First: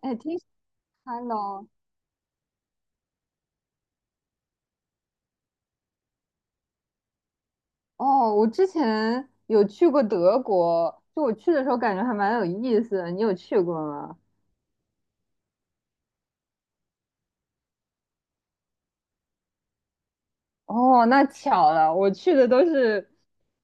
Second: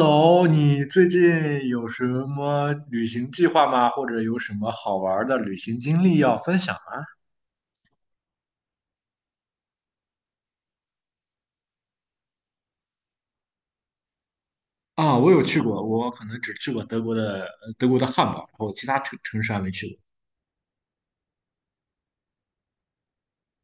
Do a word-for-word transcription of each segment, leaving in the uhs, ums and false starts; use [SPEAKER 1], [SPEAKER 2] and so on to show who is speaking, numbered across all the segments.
[SPEAKER 1] 哎，挺喜
[SPEAKER 2] 你最
[SPEAKER 1] 欢的
[SPEAKER 2] 近
[SPEAKER 1] 哦。
[SPEAKER 2] 有什么旅行计划吗？或者有什么好玩儿的旅行经历要分享吗？
[SPEAKER 1] 哦，我之前有去过德国，就我去的时候感觉还蛮有意思的。你有去过吗？
[SPEAKER 2] 啊，我有去过，我可能只去过德国的呃德国的汉堡，然后其他城城市还没去
[SPEAKER 1] 哦，那巧了，我去的都是，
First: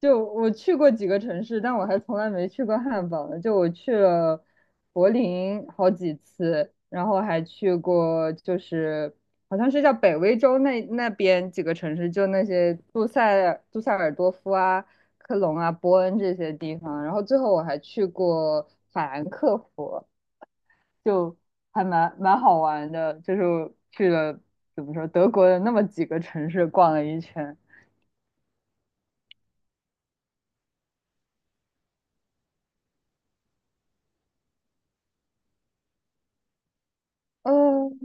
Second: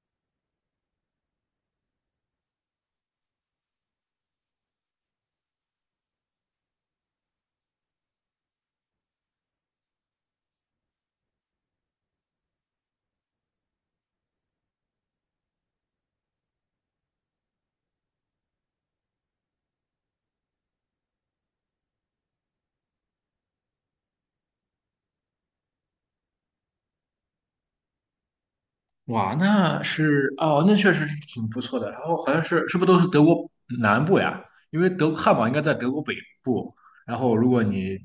[SPEAKER 1] 就我去过几个城市，但我还从来没去过汉堡呢。就我去了柏林好几次，然后还去过就是好像是叫北威州那那边几个城市，就那些杜塞尔杜塞尔多夫啊、科隆啊、波恩这些地方。然后最后我还去过法兰克福，就还蛮蛮好玩的，就是去了怎么说德国的那么几个城市逛了一圈。
[SPEAKER 2] 过。哇，那是哦，那确实是挺不错的。然后好像是是不是都是德国南部呀？因为德汉堡应该在德国北部。然后如果
[SPEAKER 1] 呃，
[SPEAKER 2] 你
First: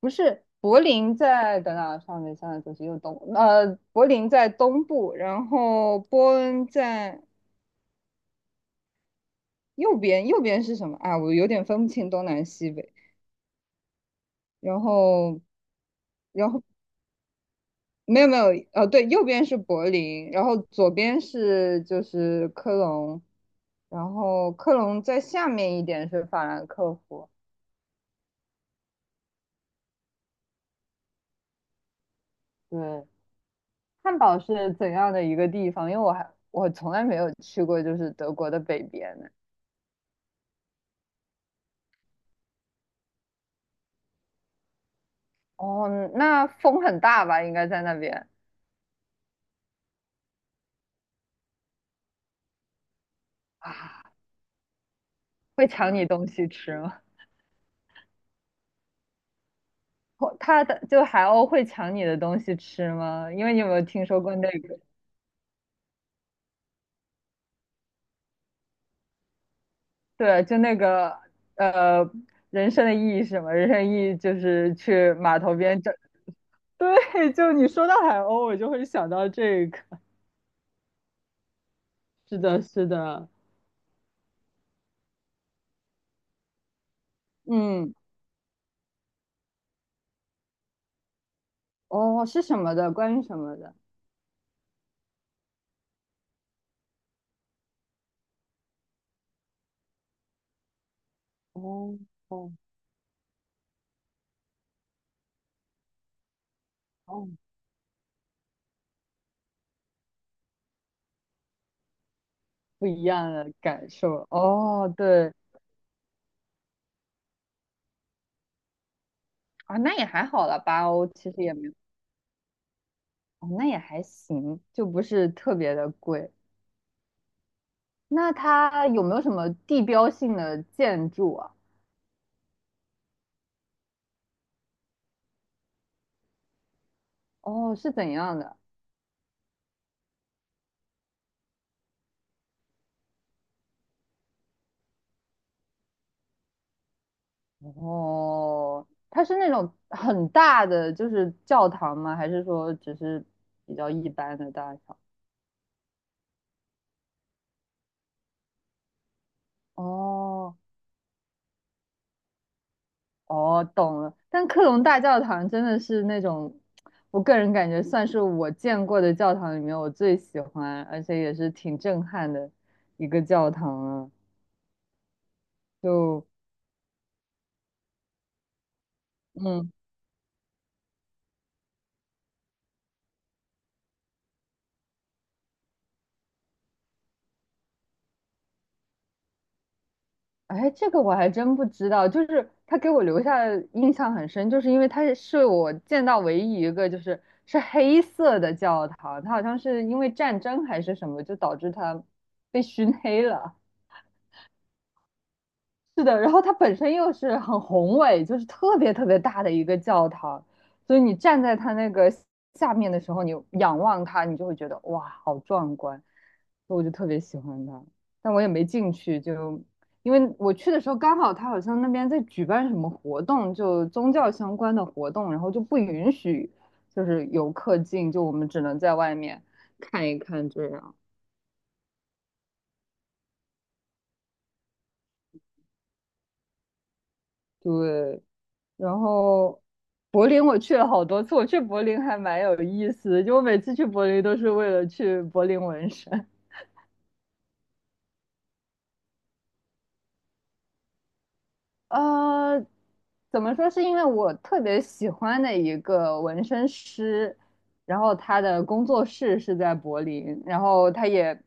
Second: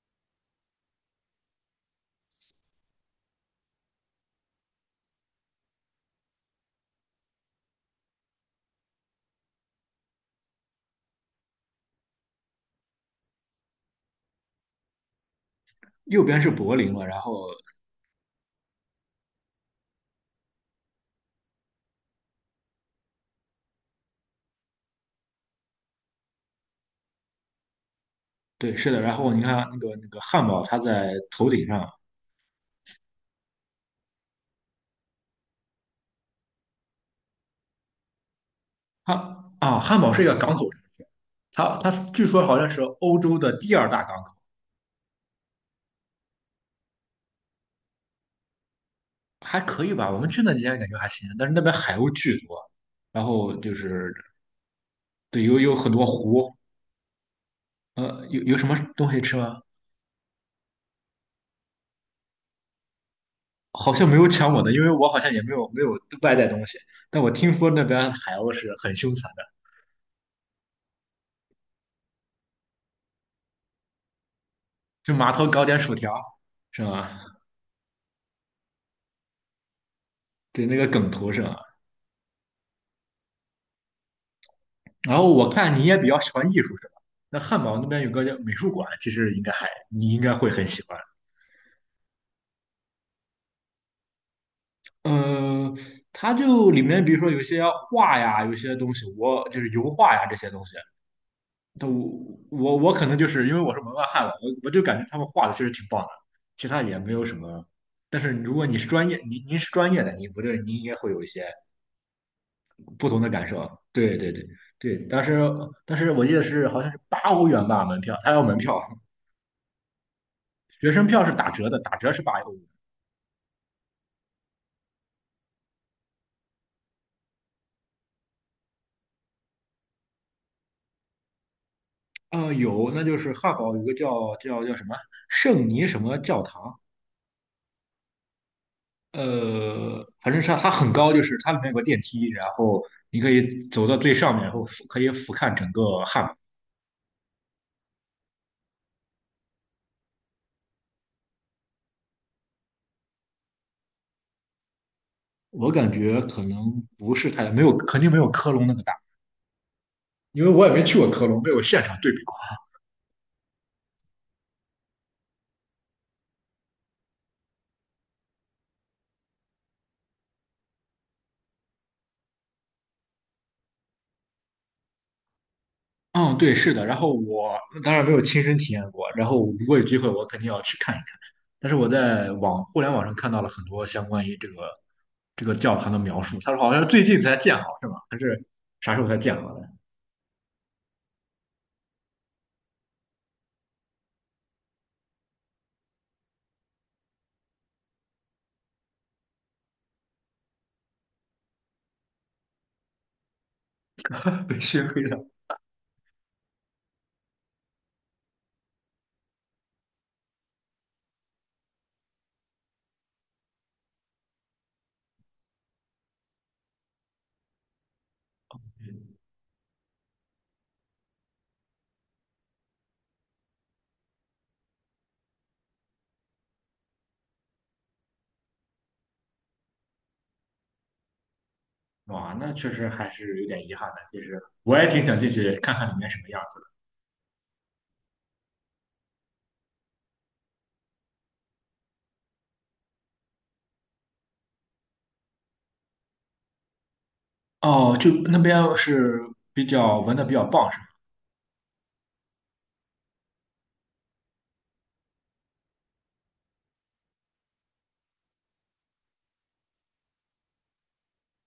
[SPEAKER 1] 不是，柏林在等等，上面现在就是右东，呃，柏林在东部，然后波恩在右边，右边是什么啊？我有点分不清东南西北。然后，
[SPEAKER 2] 右边是
[SPEAKER 1] 然后
[SPEAKER 2] 柏林嘛，然后
[SPEAKER 1] 没有没有，呃，对，右边是柏林，然后左边是就是科隆，然后科隆在下面一点是法兰克福。
[SPEAKER 2] 对，是的，然后你看那个那个汉堡，它在头顶上，
[SPEAKER 1] 对，汉堡是怎样的一个地方？因为我还我从来没有去过，就是德国的北边呢。
[SPEAKER 2] 汉啊，汉堡是一个港口，它它据说好像是欧洲的第二大港口，
[SPEAKER 1] 哦，那风很大吧？应该在那边
[SPEAKER 2] 还可以吧？我们去那几天感觉还行，但是那边海鸥巨多，然后就是
[SPEAKER 1] 啊，
[SPEAKER 2] 对，有
[SPEAKER 1] 会
[SPEAKER 2] 有很
[SPEAKER 1] 抢
[SPEAKER 2] 多
[SPEAKER 1] 你东西
[SPEAKER 2] 湖，
[SPEAKER 1] 吃吗？
[SPEAKER 2] 呃，有有什么东西吃吗？
[SPEAKER 1] 哦，它的就海鸥会抢你的东西吃吗？因为你有没有
[SPEAKER 2] 好
[SPEAKER 1] 听
[SPEAKER 2] 像没
[SPEAKER 1] 说
[SPEAKER 2] 有
[SPEAKER 1] 过那
[SPEAKER 2] 抢我的，
[SPEAKER 1] 个？
[SPEAKER 2] 因为我好像也没有没有外带东西，但我听说那边海鸥是很凶残的，
[SPEAKER 1] 对，就那个呃，人生的意义是什么？人生的意义就是去
[SPEAKER 2] 就码
[SPEAKER 1] 码
[SPEAKER 2] 头
[SPEAKER 1] 头
[SPEAKER 2] 搞点
[SPEAKER 1] 边找。
[SPEAKER 2] 薯条 是吗？
[SPEAKER 1] 对，就你说到海鸥，我就会想到这个。
[SPEAKER 2] 对，那个梗图是吗？
[SPEAKER 1] 是的，是的，
[SPEAKER 2] 然后我看你也比较喜欢艺术是吧？那汉堡那
[SPEAKER 1] 嗯，
[SPEAKER 2] 边有个叫美术馆，其实应该还你应该会很喜欢。
[SPEAKER 1] 哦，是什么的？关于什么的？
[SPEAKER 2] 呃，它就里面比如说有些画呀，有些东西，我就是油画呀这些东西，都
[SPEAKER 1] 哦哦
[SPEAKER 2] 我我可能就是因为我是门外汉了，我我就感觉他们画的确实挺棒的，其他也没
[SPEAKER 1] 哦，
[SPEAKER 2] 有什么。但是如果你是专业，您您是专业的，你不对，您应该会有一些
[SPEAKER 1] 不一
[SPEAKER 2] 不同的
[SPEAKER 1] 样
[SPEAKER 2] 感
[SPEAKER 1] 的
[SPEAKER 2] 受。
[SPEAKER 1] 感
[SPEAKER 2] 对
[SPEAKER 1] 受。
[SPEAKER 2] 对对
[SPEAKER 1] 哦，
[SPEAKER 2] 对，当
[SPEAKER 1] 对，
[SPEAKER 2] 时但是我记得是好像是八欧元吧门票，他要门票，
[SPEAKER 1] 啊，那也还好了，八
[SPEAKER 2] 学生
[SPEAKER 1] 欧
[SPEAKER 2] 票
[SPEAKER 1] 其
[SPEAKER 2] 是
[SPEAKER 1] 实
[SPEAKER 2] 打
[SPEAKER 1] 也没
[SPEAKER 2] 折
[SPEAKER 1] 有，
[SPEAKER 2] 的，打折是八欧元。
[SPEAKER 1] 哦，那也还行，就不是特别的贵。那它有没有什么地标性的建筑啊？
[SPEAKER 2] 嗯，有，那就是汉堡有个叫叫叫什么圣尼什么教堂，
[SPEAKER 1] 哦，是怎样的？
[SPEAKER 2] 呃，反正是它它很高，就是它里面有个电梯，然后你可以走到最上面，然后俯可以俯瞰整个汉堡。
[SPEAKER 1] 哦，它是那种很大的，就是教堂吗？还是说只是比较一般的大小？
[SPEAKER 2] 我感觉可能不是太没有，肯定没有科隆那么大，因为
[SPEAKER 1] 哦，
[SPEAKER 2] 我也没去过科隆，没有现场对比过。
[SPEAKER 1] 哦，懂了。但克隆大教堂真的是那种，我个人感觉算是我见过的教堂里面我最喜欢，而且也是挺震撼的一个教堂了。就，
[SPEAKER 2] 嗯，对，是的。然后我当然没有亲身体验过，然后如
[SPEAKER 1] 嗯，
[SPEAKER 2] 果有机会，我肯定要去看一看。但是我在网互联网上看到了很多相关于这个这个教堂的描述，他说好像最近才建好，是吗？还是啥时候才建好的？
[SPEAKER 1] 哎，这个我还真不知道。就是他给我留下的印象很深，就是因为他是我见到唯一一个就是是黑色的教堂，它好像是因为战争还是什么，就导致它被熏黑了。
[SPEAKER 2] 被熏黑了。
[SPEAKER 1] 是的，然后它本身又是很宏伟，就是特别特别大的一个教堂，所以你站在它那个下面的时候，你仰望它，你就会觉得哇，好壮观，所以我就特别喜欢它，但我也没进去，就因为我去的时候刚好它好像那边在举办什么活动，就宗教相关的活动，然后就不允许就是游客进，就我们只能在外面看一看这样。
[SPEAKER 2] 哇，那确实还是有点遗憾的。其实我也挺想进去看看里面什么样子
[SPEAKER 1] 对，然后柏林我去了好多次，我去柏林还蛮有意思的，就我每次去柏林都是为了去柏林纹身。
[SPEAKER 2] 的。哦，就那边是比较纹的比较棒，是吗？
[SPEAKER 1] 呃，怎么说？是因为我特别喜欢的一个纹身师，然后他的工作室是在柏林，然后他也，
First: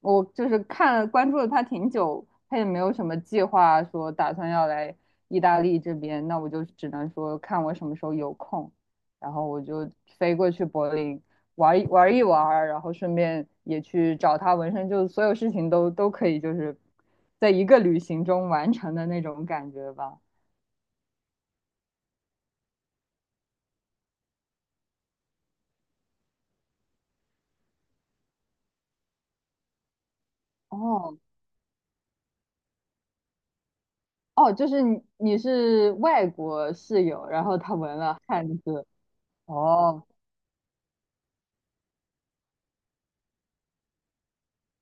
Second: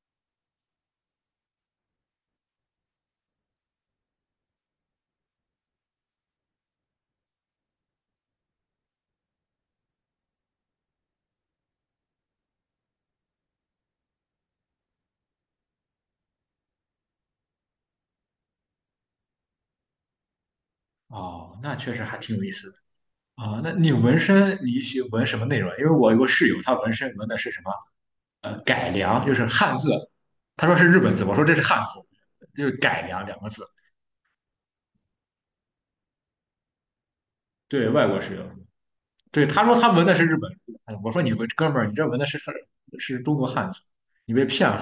[SPEAKER 1] 我就是看了关注了他挺久，他也没有什么计划说打算要来意大利这边，那我就只能说看我什么时候有空，然后我就飞过去柏林玩一玩一玩然后顺便也去找他纹身，就所有事情都都可以，就是在一个旅行中完成的那种感觉吧。
[SPEAKER 2] 哦，那确实还挺有意思的。啊、那你纹身你喜纹什么内容啊？因为我有个室友，他纹身纹的是什么？呃，改良，就是汉字。他说是日本
[SPEAKER 1] 哦
[SPEAKER 2] 字，我说这是汉字，就是改良两个字。
[SPEAKER 1] 哦，就是你你是外国室友，然后他
[SPEAKER 2] 对
[SPEAKER 1] 纹
[SPEAKER 2] 外
[SPEAKER 1] 了
[SPEAKER 2] 国室友，
[SPEAKER 1] 汉字。
[SPEAKER 2] 对他说他
[SPEAKER 1] 哦
[SPEAKER 2] 纹的是日本字，哎我说你纹哥们儿，你这纹的是是是中国汉字，你被骗了。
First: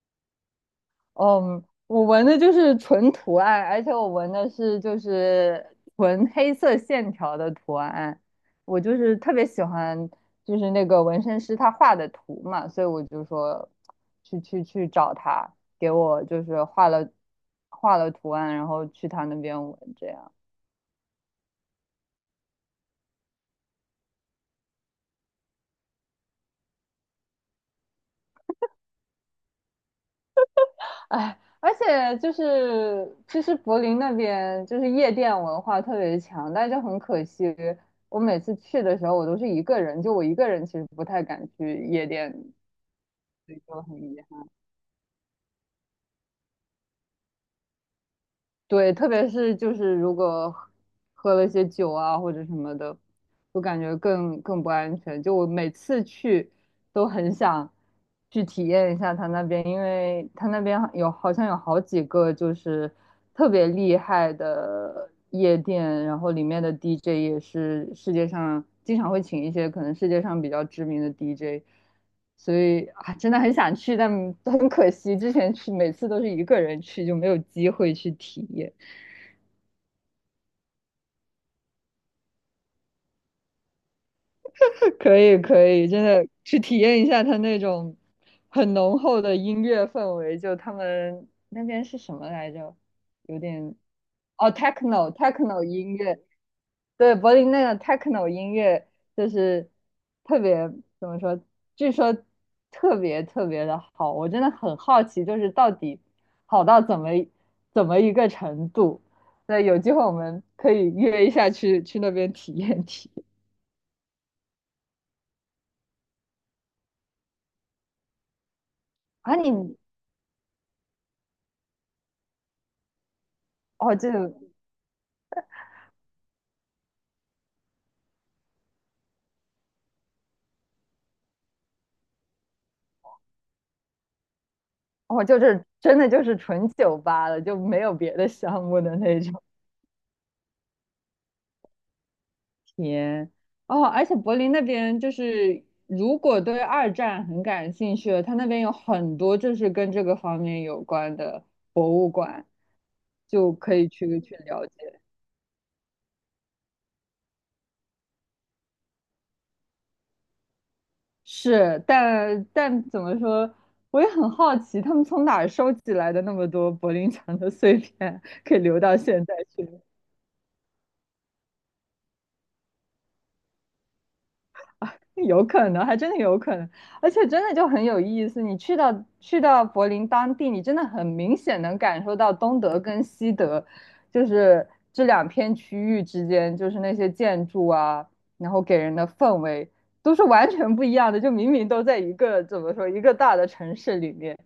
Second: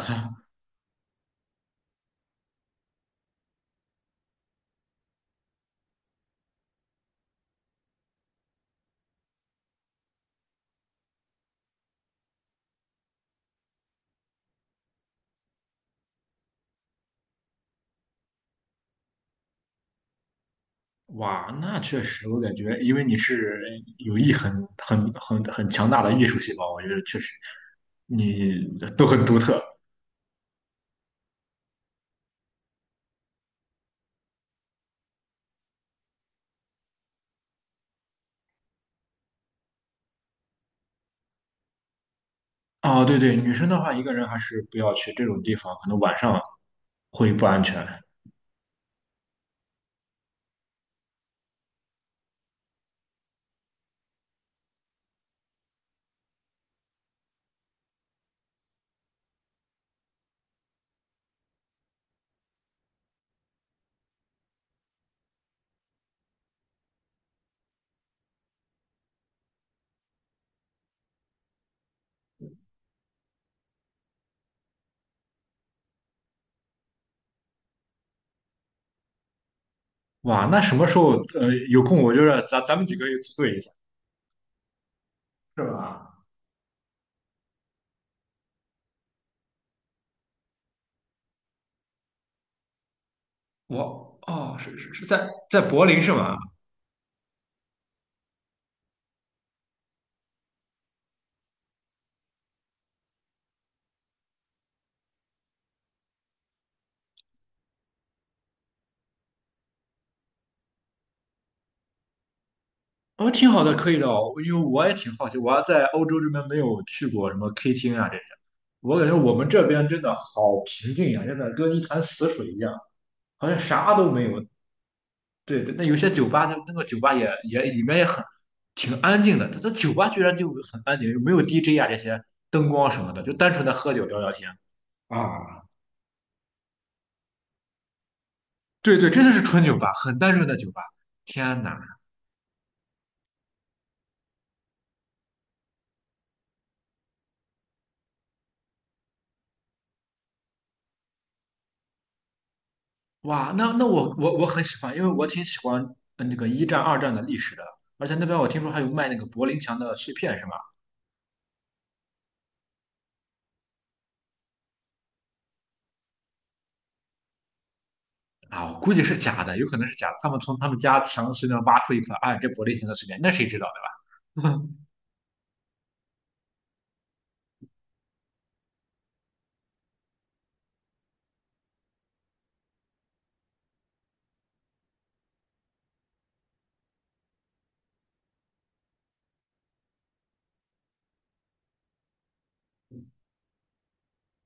[SPEAKER 1] 嗯，我纹的就是纯图案，而且我纹的是就是纯黑色线条的图案。我就是特别喜欢，就是那个纹身师他画的图嘛，所以我就说去去去找他，给我就是画了画了图案，然后去他那边纹这样。
[SPEAKER 2] 哇，那确实，我感觉，因为你是有意很很很很强大的艺术细胞，我觉得确实你都很独特
[SPEAKER 1] 哎，而且就是，其实柏林那边就是夜店文化特别强，但就很可惜，我每次去的时候我都是一个人，就我一个人其实不太敢去夜店，
[SPEAKER 2] 啊。对对，女
[SPEAKER 1] 所以
[SPEAKER 2] 生的
[SPEAKER 1] 就
[SPEAKER 2] 话，
[SPEAKER 1] 很
[SPEAKER 2] 一个
[SPEAKER 1] 遗
[SPEAKER 2] 人还
[SPEAKER 1] 憾。
[SPEAKER 2] 是不要去这种地方，可能晚上会不安全。
[SPEAKER 1] 对，特别是就是如果喝喝了些酒啊或者什么的，我感觉更更不安全。就我每次去都很想去体验一下他那边，因为他那边有好像有好几个就是特别厉害的夜店，然后里面的 D J 也是世界上经常会请一些可能世界上比较知名的 D J，所以啊真的很想去，但很可惜之前去每次都是一个人去，就没有机会去体验。
[SPEAKER 2] 哇，那什么时候呃有空，我觉得咱咱们几个也组队一下，
[SPEAKER 1] 可以
[SPEAKER 2] 是
[SPEAKER 1] 可以，真
[SPEAKER 2] 吧？
[SPEAKER 1] 的去体验一下它那种很浓厚的音乐氛围。就他们那边是什么来着？有点
[SPEAKER 2] 我
[SPEAKER 1] 哦
[SPEAKER 2] 哦，是是是
[SPEAKER 1] ，techno
[SPEAKER 2] 在在
[SPEAKER 1] techno
[SPEAKER 2] 柏
[SPEAKER 1] 音
[SPEAKER 2] 林是
[SPEAKER 1] 乐，
[SPEAKER 2] 吗？
[SPEAKER 1] 对，柏林那个 techno 音乐就是特别怎么说？据说特别特别的好，我真的很好奇，就是到底好到怎么怎么一个程度？对，有机会我们可以约一下去去那边体验体验
[SPEAKER 2] 哦，挺好的，可以的哦，因为我也挺好奇，我还在欧洲这边没有去过什么 K 厅啊这些，我感觉我
[SPEAKER 1] 啊
[SPEAKER 2] 们这
[SPEAKER 1] 你！
[SPEAKER 2] 边真的好平静呀、真的跟一潭死水一样，好像啥
[SPEAKER 1] 哦，
[SPEAKER 2] 都
[SPEAKER 1] 这
[SPEAKER 2] 没
[SPEAKER 1] 个
[SPEAKER 2] 有。对对，那有些酒吧，它那个酒吧也也里面也很挺安静的，它它酒吧居然就很安静，没有 D J 啊这些灯光什么的，就单纯的喝酒聊聊天
[SPEAKER 1] 哦，就
[SPEAKER 2] 啊。
[SPEAKER 1] 是真的就是纯酒吧了，就没有别的项目的
[SPEAKER 2] 对对，
[SPEAKER 1] 那
[SPEAKER 2] 真的
[SPEAKER 1] 种。
[SPEAKER 2] 是纯酒吧，很单纯的酒吧。天哪！
[SPEAKER 1] 天，哦，而且柏林那边就是，如果对二战很感兴趣的，他那边有很多就是跟这个方面有关的博物馆，
[SPEAKER 2] 哇，
[SPEAKER 1] 就
[SPEAKER 2] 那
[SPEAKER 1] 可
[SPEAKER 2] 那
[SPEAKER 1] 以
[SPEAKER 2] 我
[SPEAKER 1] 去
[SPEAKER 2] 我
[SPEAKER 1] 去
[SPEAKER 2] 我很
[SPEAKER 1] 了
[SPEAKER 2] 喜欢，
[SPEAKER 1] 解。
[SPEAKER 2] 因为我挺喜欢呃那个一战、二战的历史的，而且那边我听说还有卖那个柏林墙的碎片，是吧？
[SPEAKER 1] 是，但但怎么说，我也很好奇，他们从哪儿收集来的那么多柏林墙的碎片，可以
[SPEAKER 2] 啊，我
[SPEAKER 1] 留
[SPEAKER 2] 估
[SPEAKER 1] 到
[SPEAKER 2] 计是
[SPEAKER 1] 现在
[SPEAKER 2] 假的，有
[SPEAKER 1] 去。
[SPEAKER 2] 可能是假的。他们从他们家墙随便挖出一块，啊，这柏林墙的碎片，那谁知道，对吧？
[SPEAKER 1] 有可能，还真的有可能，而且真的就很有意思。你去到去到柏林当地，你真的很明显能感受到东德跟西德，就是这两片区域之间，就是那些建筑啊，然后给人的氛围都是完全不一样的。就明明都在一个怎么说一个大的城市里面，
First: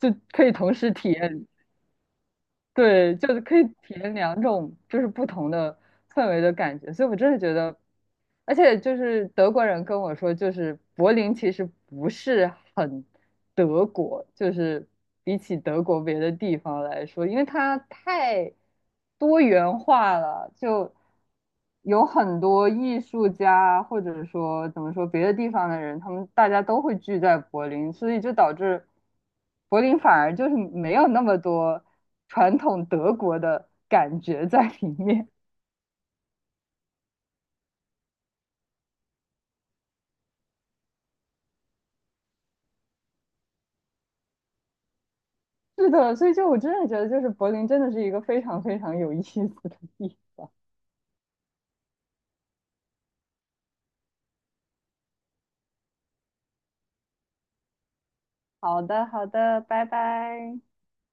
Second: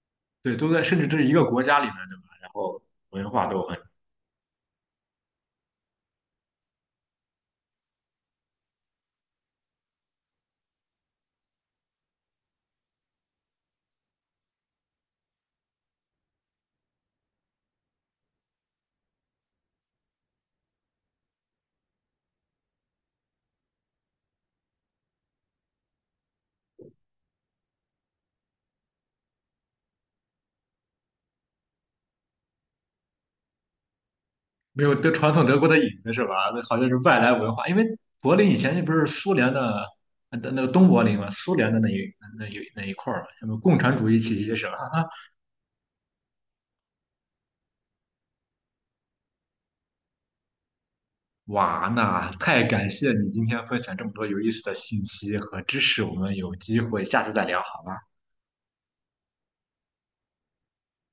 [SPEAKER 1] 就可以
[SPEAKER 2] 对，都
[SPEAKER 1] 同
[SPEAKER 2] 在，
[SPEAKER 1] 时
[SPEAKER 2] 甚至
[SPEAKER 1] 体
[SPEAKER 2] 这是一个
[SPEAKER 1] 验。
[SPEAKER 2] 国家里面，对吧？然后
[SPEAKER 1] 对，
[SPEAKER 2] 文
[SPEAKER 1] 就是
[SPEAKER 2] 化
[SPEAKER 1] 可
[SPEAKER 2] 都
[SPEAKER 1] 以
[SPEAKER 2] 很
[SPEAKER 1] 体验两种就是不同的氛围的感觉，所以我真的觉得，而且就是德国人跟我说，就是柏林其实不是很德国，就是比起德国别的地方来说，因为它太多元化了，就。有很多艺术家，或者说怎么说别的地方的人，他们大家都会聚在柏林，所以就导致柏林反而就是没有那么多传统德国的感觉在
[SPEAKER 2] 没
[SPEAKER 1] 里
[SPEAKER 2] 有德
[SPEAKER 1] 面。
[SPEAKER 2] 传统德国的影子，是吧？那好像是外来文化，因为柏林以前那不是苏联的呃那个东柏林嘛，苏联的那一那一那一块儿嘛，什么共产主义气息是吧？
[SPEAKER 1] 是的，所以就我真的觉得，就是柏林真的是一个非常非常有意思的地方。
[SPEAKER 2] 哇，那太感谢你今天分享这么多有意思的信息和知识，我们有机会下次再聊好吗？
[SPEAKER 1] 好的，好的，拜拜。